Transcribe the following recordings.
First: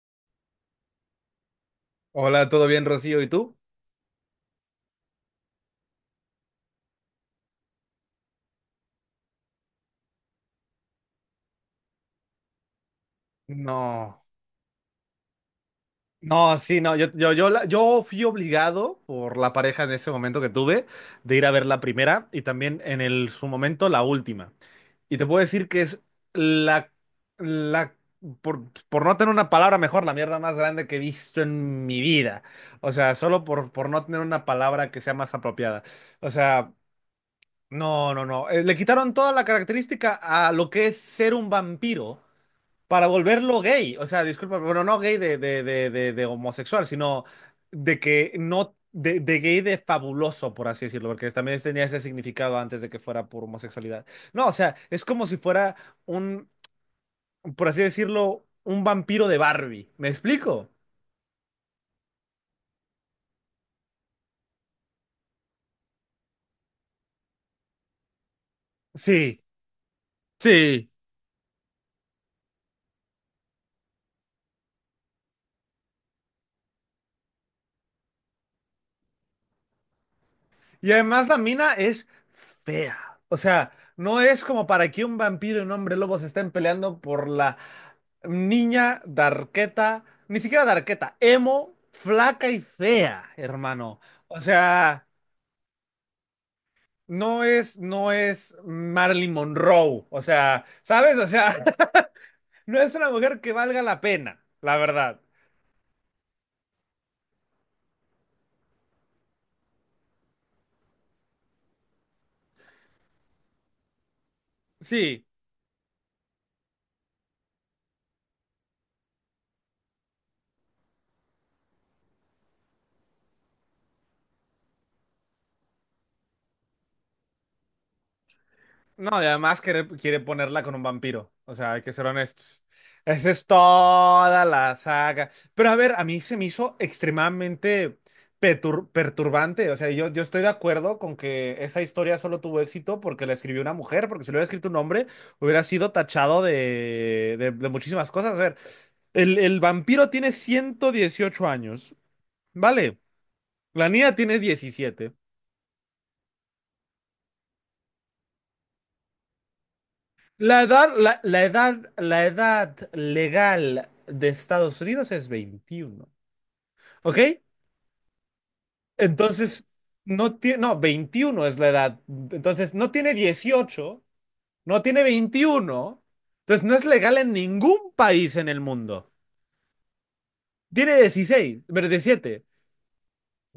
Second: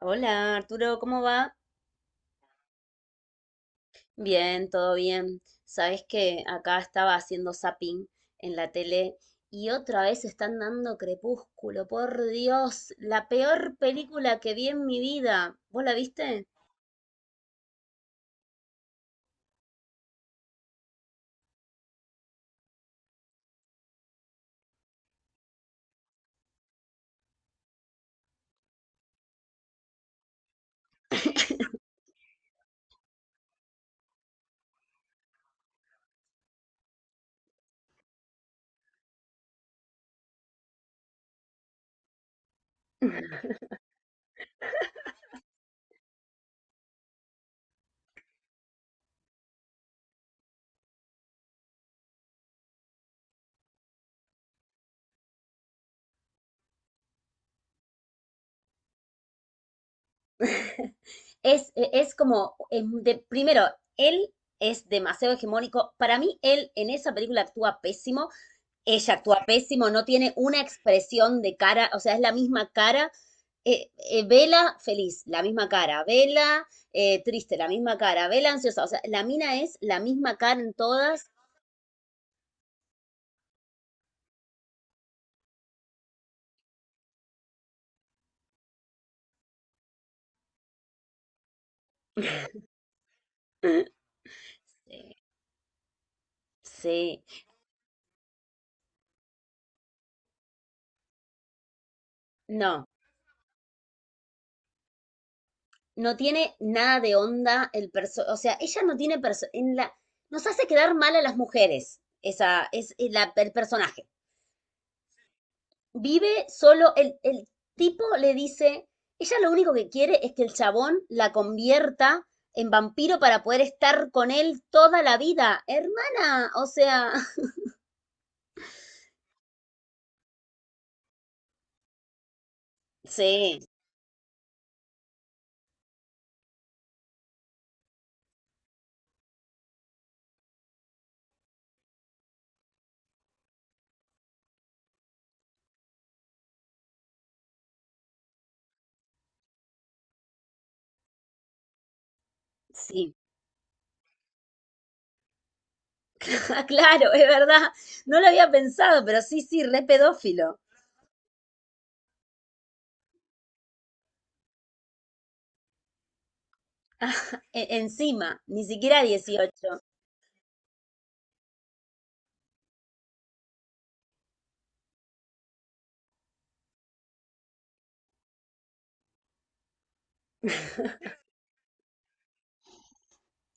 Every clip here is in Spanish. Hola Arturo, ¿cómo va? Hola, ¿todo bien, Rocío? ¿Y tú? Bien, todo bien. Sabes que acá estaba haciendo zapping en la tele y otra vez están dando Crepúsculo. Por Dios, la peor No, película que vi en mi vida. ¿Vos la viste? no, sí, no, yo fui obligado por la pareja en ese momento que tuve de ir a ver la primera y también en el, su momento la última. Y te puedo decir que es la, la, por no tener una palabra mejor, la mierda más grande que he visto en mi vida. O sea, solo por no tener una palabra que sea más apropiada. O sea, no, no, no. Le quitaron toda la característica a lo que es ser un vampiro. Para volverlo gay. O sea, disculpa, pero no gay de homosexual, sino de que no. De gay de fabuloso, por así decirlo, porque también tenía ese significado antes de que fuera por homosexualidad. No, o sea, es como si fuera un, por así decirlo, un vampiro de Barbie. ¿Me explico? Es como, primero, él es demasiado hegemónico. Para mí, él en esa película actúa pésimo. Ella actúa Sí, pésimo, no tiene una sí. expresión de cara, o sea, es la misma cara. Vela feliz, la misma cara. Vela triste, la misma cara. Vela ansiosa, o sea, la mina es la misma cara en Y además todas. la mina es fea. O sea, no es como para que un vampiro y un hombre lobo se estén peleando por la niña darketa ni siquiera darketa emo, flaca y fea, hermano. O sea, Eh, Sí, no es Marilyn Monroe. O sea, ¿sabes? O sea, no no, es una mujer que valga la pena, la verdad. no tiene nada de onda el perso, o sea, ella no tiene perso en la nos hace quedar mal a las mujeres, esa es el personaje. Sí. Vive solo, el tipo le dice, ella lo único que quiere es que el chabón la convierta en vampiro para poder estar con él toda la vida. Hermana, o sea, No, y además quiere ponerla con un vampiro. O sea, hay que ser honestos. Esa es sí, toda la saga. Pero a ver, a mí se me hizo extremadamente perturbante. O sea, yo estoy de acuerdo con que esa historia solo tuvo éxito porque la escribió una mujer, porque si lo hubiera escrito un hombre, hubiera sido tachado de muchísimas cosas. A ver, el vampiro tiene 118 años. Vale, sí. la niña tiene 17. Ah, claro, es verdad. No lo había pensado, pero sí, sí, re pedófilo. La edad legal de Estados Unidos es 21, ¿ok? Encima, ni siquiera Entonces, 18. no tiene, no, 21 es la edad. Entonces, no tiene 18, no tiene 21, entonces no es legal en ningún país en el mundo. ¿Tiene 16, pero 17?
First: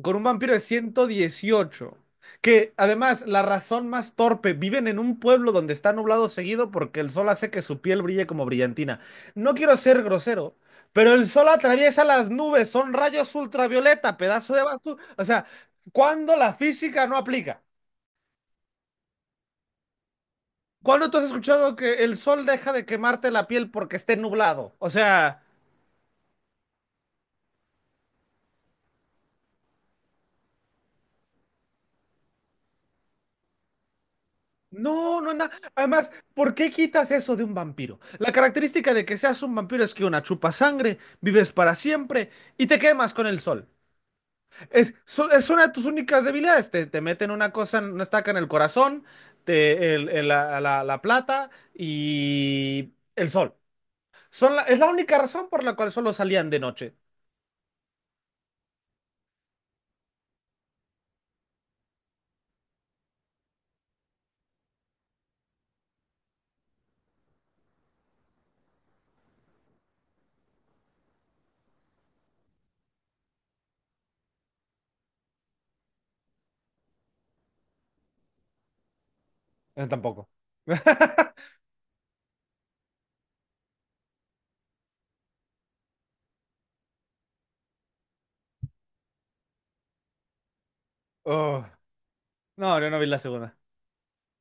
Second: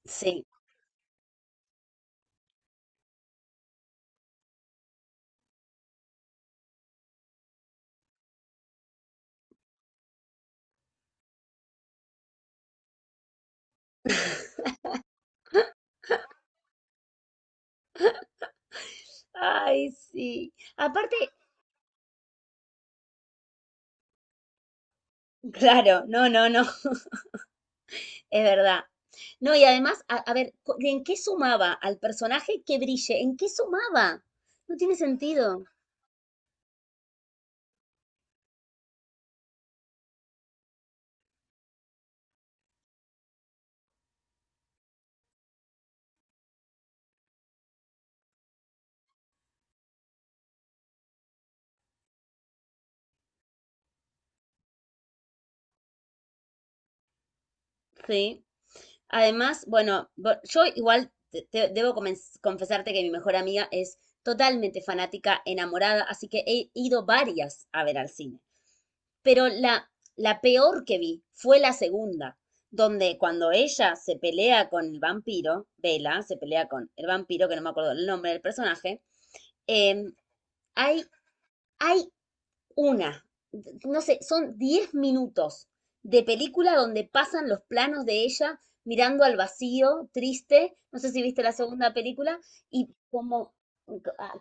Con un Sí. vampiro de 118, que además, la razón más torpe, viven en un pueblo donde está nublado seguido porque el sol hace que su piel brille como brillantina. No quiero ser grosero, pero el sol atraviesa las nubes, son rayos ultravioleta, pedazo de basura. O sea, ¿cuándo la física no aplica? Ay, sí. ¿Cuándo tú has Aparte, escuchado que el sol deja de quemarte la piel porque esté nublado? O sea, claro, no, no, no. Es verdad. No, y además, a ver, ¿en qué sumaba al personaje que brille? ¿En qué sumaba? No tiene no, no, no. sentido. Además, ¿por qué quitas eso de un vampiro? La característica de que seas un vampiro es que una chupa sangre, vives para siempre y te quemas con el sol. Es una de tus únicas debilidades. Te meten una cosa, una estaca en el corazón, te, el- la- la plata y el sol. Es la única razón por la cual solo salían de noche. Sí. Además, bueno, yo igual debo confesarte que mi mejor amiga es totalmente fanática, enamorada, así que he ido varias a ver al cine. Pero la peor que vi fue la segunda, donde cuando ella se pelea con el vampiro, Bella se pelea con el vampiro, que no me acuerdo el nombre del personaje. Em, Tampoco. hay, hay una, no sé, son 10 minutos de película donde pasan los planos de ella mirando al vacío, triste, no sé si viste la Oh, segunda película, no, yo y no vi la como, segunda.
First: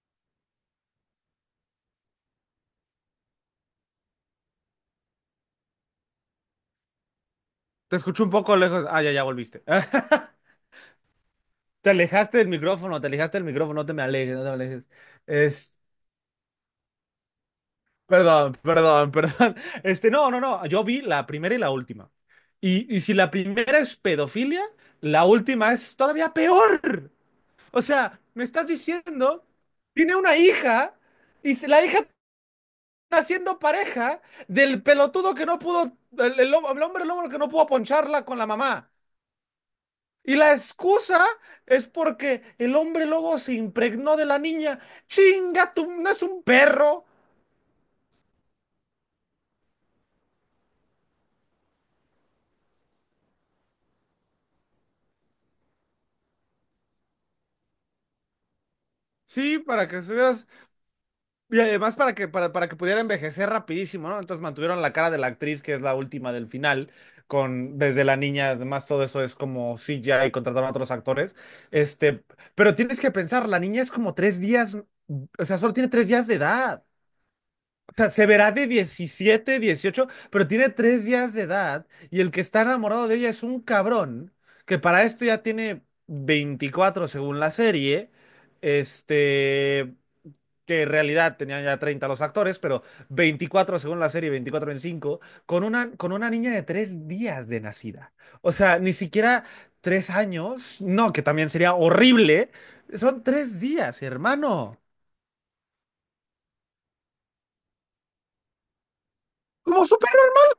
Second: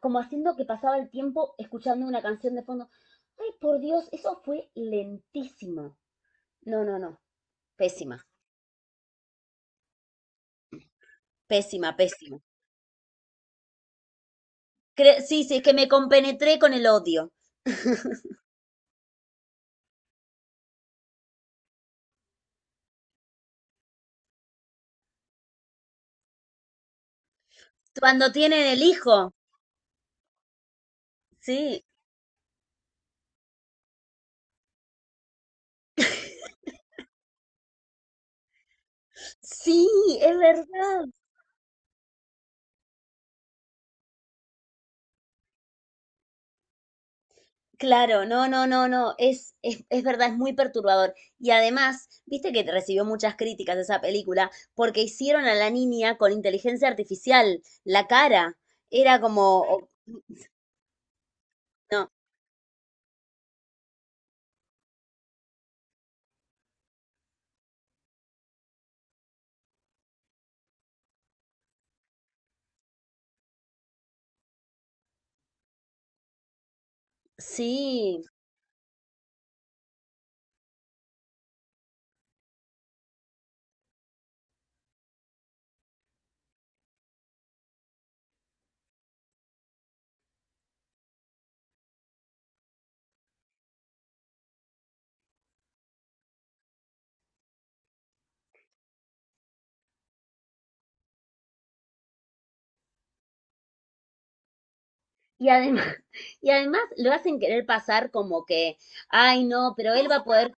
como haciendo que pasaba el tiempo escuchando una canción de fondo. Ay, por Dios, eso fue lentísimo. No, no, no, Te escuché pésima, un poco lejos. Ah, ya, ya volviste. Te pésima, pésima. alejaste del micrófono, te alejaste del micrófono, no te me alejes, no te me alejes. Sí, sí, es que Es, me compenetré con el odio. Perdón, perdón, perdón. Este, no, no, no, yo vi la primera y la última. Y si la primera es pedofilia, la última es todavía peor. O sea, Cuando me tienen estás el hijo, diciendo, tiene una hija y la sí, hija está siendo pareja del pelotudo que no pudo, el hombre lobo que no pudo poncharla con la mamá. sí, Y es la verdad. excusa es porque el hombre lobo se impregnó de la niña. ¡Chinga, tú no es un perro! Claro, no, no, no, no, es verdad, es muy perturbador. Y además, viste que recibió muchas críticas esa película porque hicieron a la niña con inteligencia artificial, la cara. Era Sí, como, para que estuvieras. Y además no, para que pudiera envejecer rapidísimo, ¿no? Entonces mantuvieron la cara de la actriz, que es la última del final, con desde la niña, además todo eso es como CGI y contrataron a otros actores. Este, pero tienes que pensar, la niña es como 3 días, o sea, solo tiene 3 días de edad. O sea, sí. se verá de 17, 18, pero tiene 3 días de edad y el que está enamorado de ella es un cabrón que para esto ya tiene 24 según la serie, este, que en realidad tenían ya 30 los actores, pero 24 según la serie, 24, 25, con una niña de 3 días de nacida. O sea, ni siquiera 3 años, no, que también sería horrible, son 3 días, hermano. Y además, y además lo hacen querer pasar como que, ay, no, ¿Cómo pero son? él va a poder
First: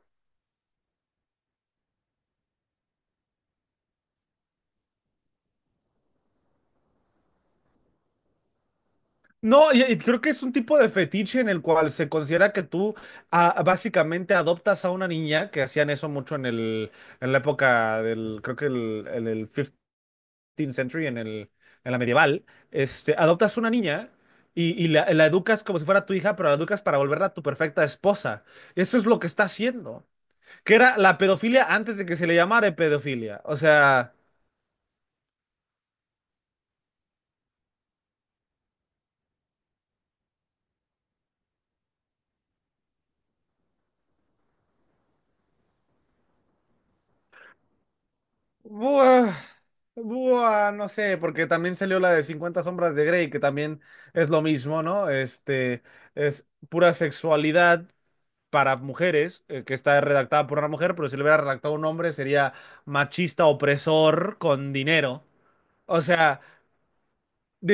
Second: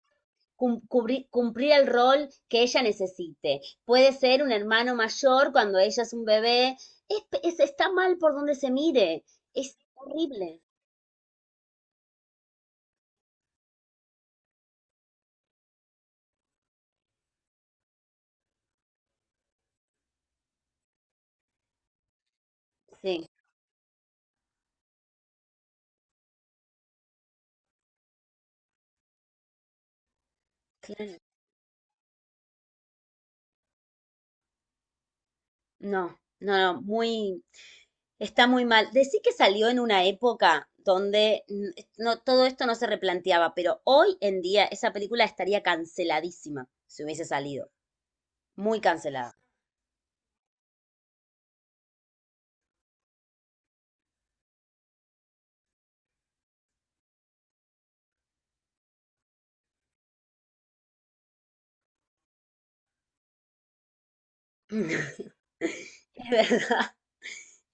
cumplir el rol que ella necesite. Puede ser un hermano mayor cuando ella es un bebé. Está mal por donde se mire. No, Es y creo que es un horrible. tipo de fetiche en el cual se considera que tú ah, básicamente adoptas a una niña, que hacían eso mucho en el, en la época del, creo que el, en el fifteenth century, en el, en la medieval, este, Sí. adoptas una niña y la educas como si fuera tu hija, pero la educas para volverla tu perfecta esposa. Eso es lo que está haciendo, que era la Claro. pedofilia antes de que se le llamara pedofilia. O sea... No, no, no, está muy mal. Decí que salió en una época donde no, todo esto no se replanteaba, pero hoy en día esa película estaría canceladísima si hubiese salido. Muy Buah, cancelada. buah, no sé, porque también salió la de 50 sombras de Grey, que también es lo mismo, ¿no? Este, es pura sexualidad para mujeres, que está redactada por una mujer, pero si lo hubiera redactado un hombre sería machista opresor con dinero. O Es sea, verdad,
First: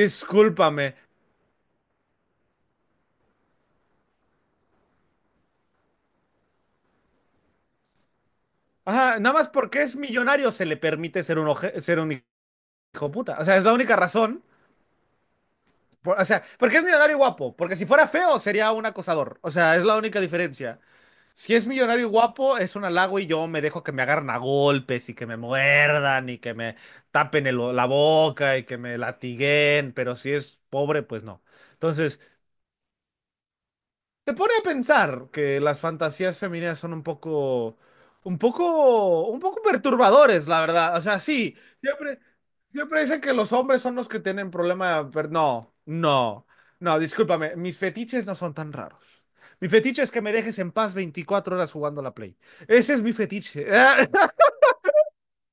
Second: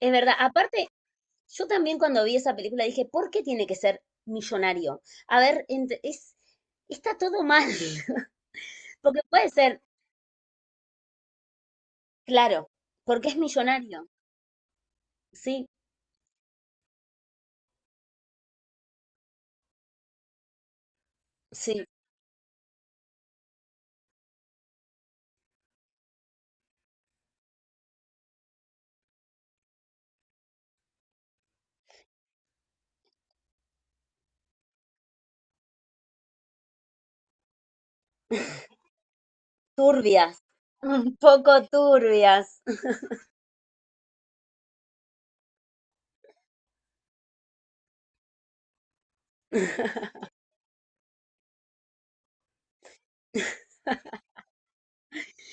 es verdad. Aparte, yo también cuando vi esa película dije, ¿por qué tiene que ser millonario? A ver, está todo mal. Ajá, Porque nada puede más ser, porque es millonario se le permite ser un claro, hijo porque puta. es O sea, es la única millonario. razón. Sí, O sea, porque es millonario y guapo, porque si fuera feo sería un acosador. O sea, es la única diferencia. Si es sí. millonario y guapo, es un halago y yo me dejo que me agarren a golpes y que me muerdan y que me tapen el- la boca y que me latiguen, pero si es pobre, pues no. Entonces, te pone a pensar que las fantasías femeninas son un poco, un poco, un poco Turbias, perturbadores, la verdad. O un sea, sí, poco siempre, turbias. siempre dicen que los hombres son los que tienen problema, pero no, no, no, discúlpame, mis fetiches no son tan raros. Mi fetiche es que me dejes en paz 24 horas jugando a la Play. Ese es mi fetiche.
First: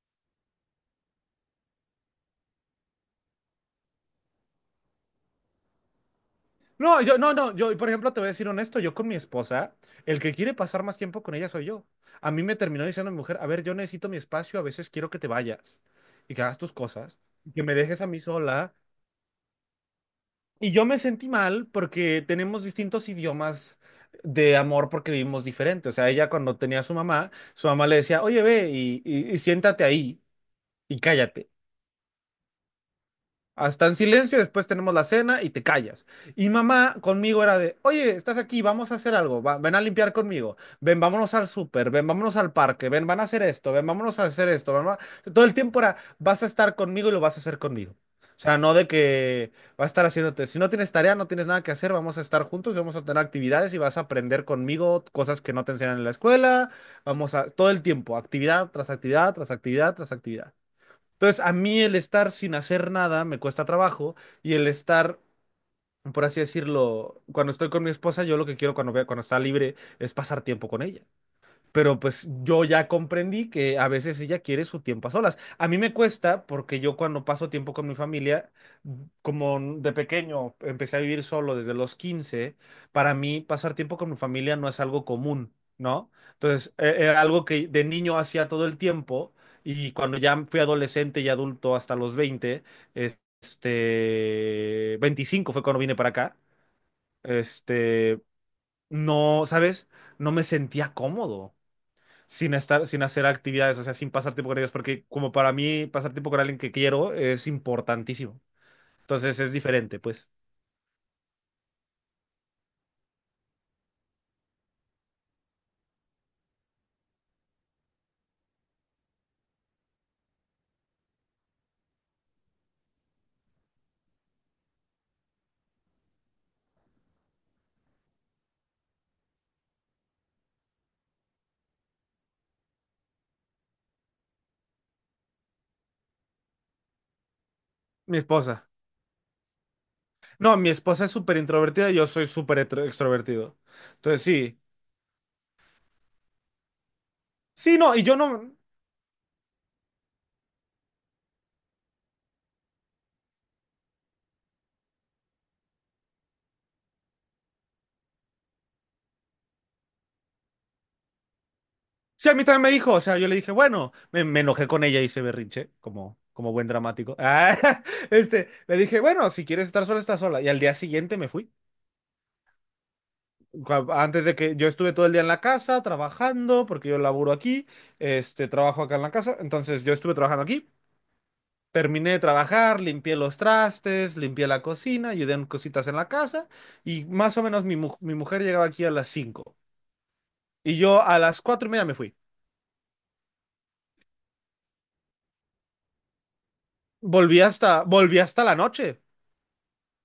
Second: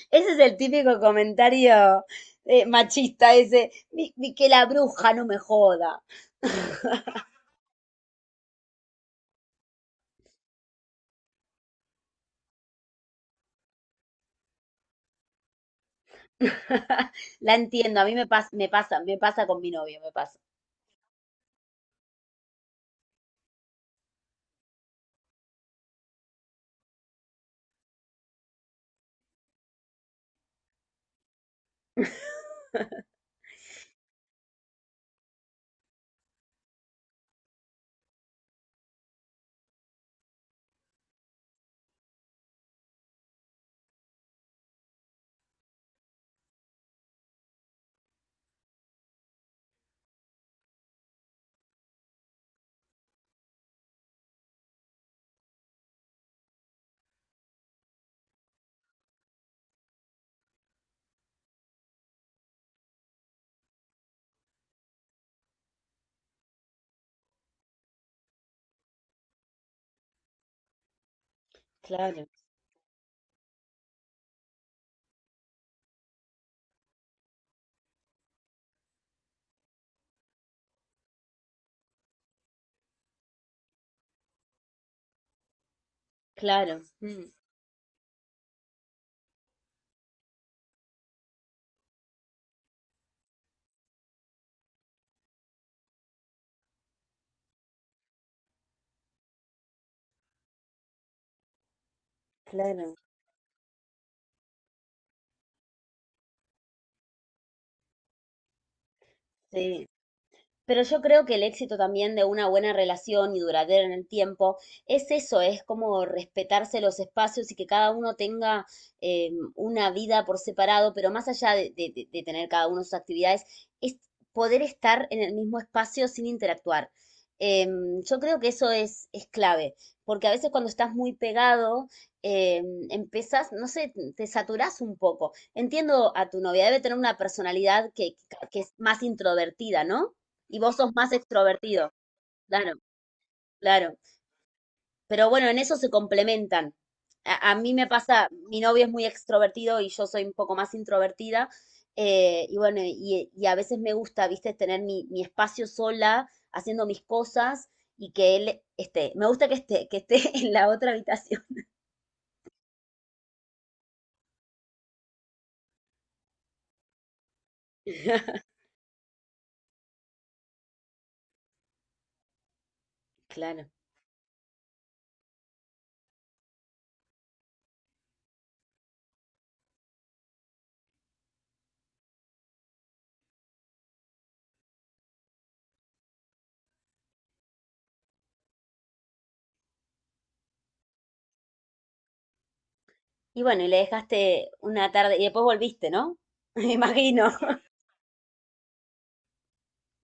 Ese es el típico comentario machista, ese, "Ni que la bruja no me joda." No, yo, no, no, yo, por ejemplo, te voy a decir honesto, yo con mi esposa, el que quiere pasar más tiempo con ella soy yo. A mí me terminó diciendo mi mujer, a ver, yo necesito mi espacio, a veces quiero que te vayas y que hagas tus cosas, y La que me entiendo, dejes a a mí mí me pasa, me sola. pasa, me pasa con mi novio, me pasa. Y yo me sentí mal porque tenemos distintos idiomas de amor porque vivimos diferente. O sea, ella cuando tenía a su mamá le decía, oye, ve y siéntate ahí y cállate. Hasta en silencio, después tenemos la cena y te callas. Y mamá conmigo era de, oye, estás aquí, vamos a hacer algo, ven a limpiar conmigo, ven, vámonos al súper, ven, vámonos al parque, ven, van a hacer esto, ven, vámonos a hacer esto, mamá. Todo el tiempo era, vas a estar conmigo y lo vas a hacer conmigo. O sea, no de que vas a estar haciéndote, si no tienes tarea, no tienes nada que hacer, vamos a estar juntos y vamos a tener actividades y vas a aprender conmigo cosas que no te enseñan en la escuela, vamos a, todo el tiempo, actividad tras actividad, tras actividad, tras actividad. Entonces, a mí el estar sin hacer nada me cuesta trabajo y el estar, por así decirlo, cuando estoy con mi esposa, yo lo que quiero cuando, cuando está libre es pasar tiempo con ella. Pero Claro, pues yo ya comprendí que a veces ella quiere su tiempo a solas. A mí me cuesta porque yo cuando paso tiempo con mi familia, como de pequeño empecé a vivir solo desde los 15. Para mí pasar tiempo con mi familia no es algo común, ¿no? Entonces, claro, era mm, algo que de niño hacía todo el tiempo y cuando ya fui adolescente y adulto hasta los 20, este, 25 fue cuando vine para acá, este, no, ¿sabes? No me sentía cómodo sin estar, claro, sin hacer actividades, o sea, sin pasar tiempo con ellos, porque como para mí pasar tiempo con alguien que quiero es importantísimo. Entonces es sí. diferente, pues. Pero yo creo que el éxito también de una buena relación y duradera en el tiempo es eso, es como respetarse los espacios y que cada uno tenga una vida por separado, pero más allá de, de tener cada uno sus actividades, es poder estar en el mismo espacio sin interactuar. Yo creo que eso es clave, porque a veces cuando estás muy pegado, empezás, no sé, te saturás un poco. Entiendo a tu novia, debe tener una personalidad que, Mi que esposa. es más introvertida, ¿no? No, Y mi vos sos esposa más es súper introvertida extrovertido, y yo soy súper claro, extrovertido. claro. Entonces sí. Pero bueno, en eso se complementan. A mí Sí, me no, y yo pasa, no. mi novio es muy extrovertido y yo soy un poco más introvertida. Y bueno, y a veces me gusta, viste, tener mi espacio sola, haciendo mis cosas y que él esté. Me gusta que esté en la otra habitación. Sí, a mí también me dijo, o sea, yo le dije, bueno, me enojé con ella y se berrinche, como, como buen dramático. Ah, este, le dije, bueno, si quieres estar sola, está sola. Y al día siguiente me fui. Claro. Antes de que yo estuve todo el día en la casa trabajando, porque yo laburo aquí, este, trabajo acá en la casa, entonces yo estuve trabajando aquí, terminé de trabajar, limpié los trastes, limpié la cocina, ayudé en cositas en la casa y más o menos mi mujer llegaba aquí a las 5 y yo a las 4:30 me fui. Y bueno, y le dejaste una tarde y después volviste, ¿no? Me imagino. Volví hasta la noche,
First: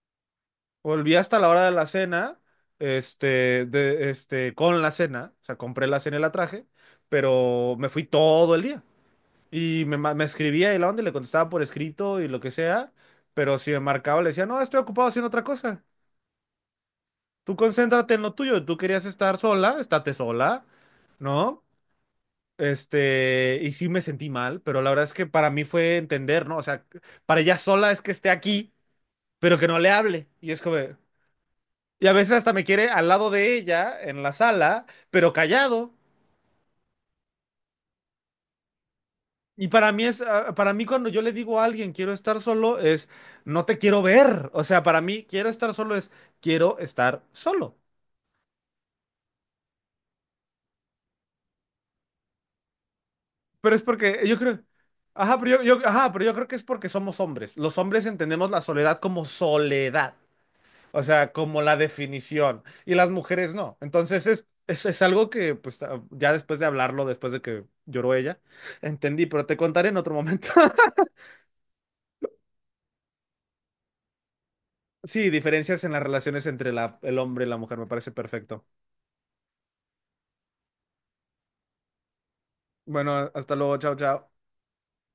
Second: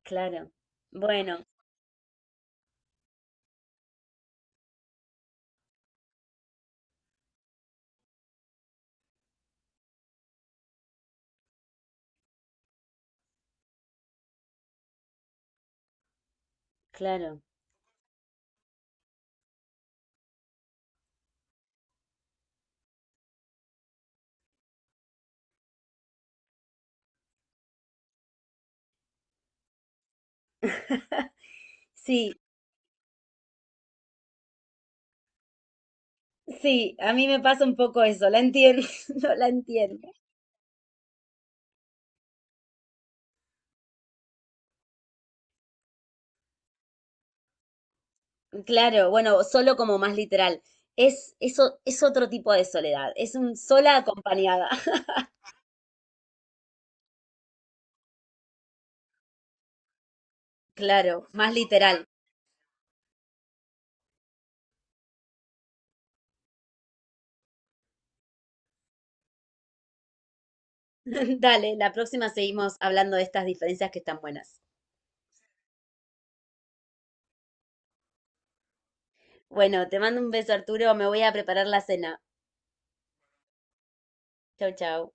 Claro. volví hasta Bueno, la hora de la cena, este, de, este, con la cena, o sea, compré la cena y la traje, pero me fui todo el día. Y me escribía y la onda y le contestaba por escrito y lo que sea, pero si me marcaba le decía, no, estoy ocupado haciendo otra cosa. claro. Tú concéntrate en lo tuyo, tú querías estar sola, estate sola, ¿no? Este, y sí me sentí mal, pero la verdad es que para mí fue entender, ¿no? O sea, para ella sola es que esté aquí, pero que no le hable. Y es como, de- y a veces Sí, hasta me quiere al lado de ella, en la sala, pero callado. sí, a mí me pasa un poco eso, la entiendo, no la Y para mí entiendo. es, ah, para mí cuando yo le digo a alguien quiero estar solo es no te quiero ver. O sea, para mí quiero estar solo es quiero estar solo. Claro, bueno, solo como más literal. Eso, es otro tipo de soledad, es un Pero es sola porque yo creo, acompañada. ajá, pero ajá, pero yo creo que es porque somos hombres. Los hombres entendemos la soledad como soledad, o Claro, sea, más como la literal. definición. Y las mujeres no. Entonces es algo que pues ah, ya después de hablarlo, después de que lloró ella, entendí, pero te contaré en otro momento. Dale, la próxima seguimos hablando de estas diferencias que están buenas. Sí, diferencias en las relaciones entre la, el hombre y la mujer, me parece perfecto. Bueno, te mando un beso, Arturo, me voy a preparar la cena. Bueno, hasta luego, chao, chao. Chau, chau.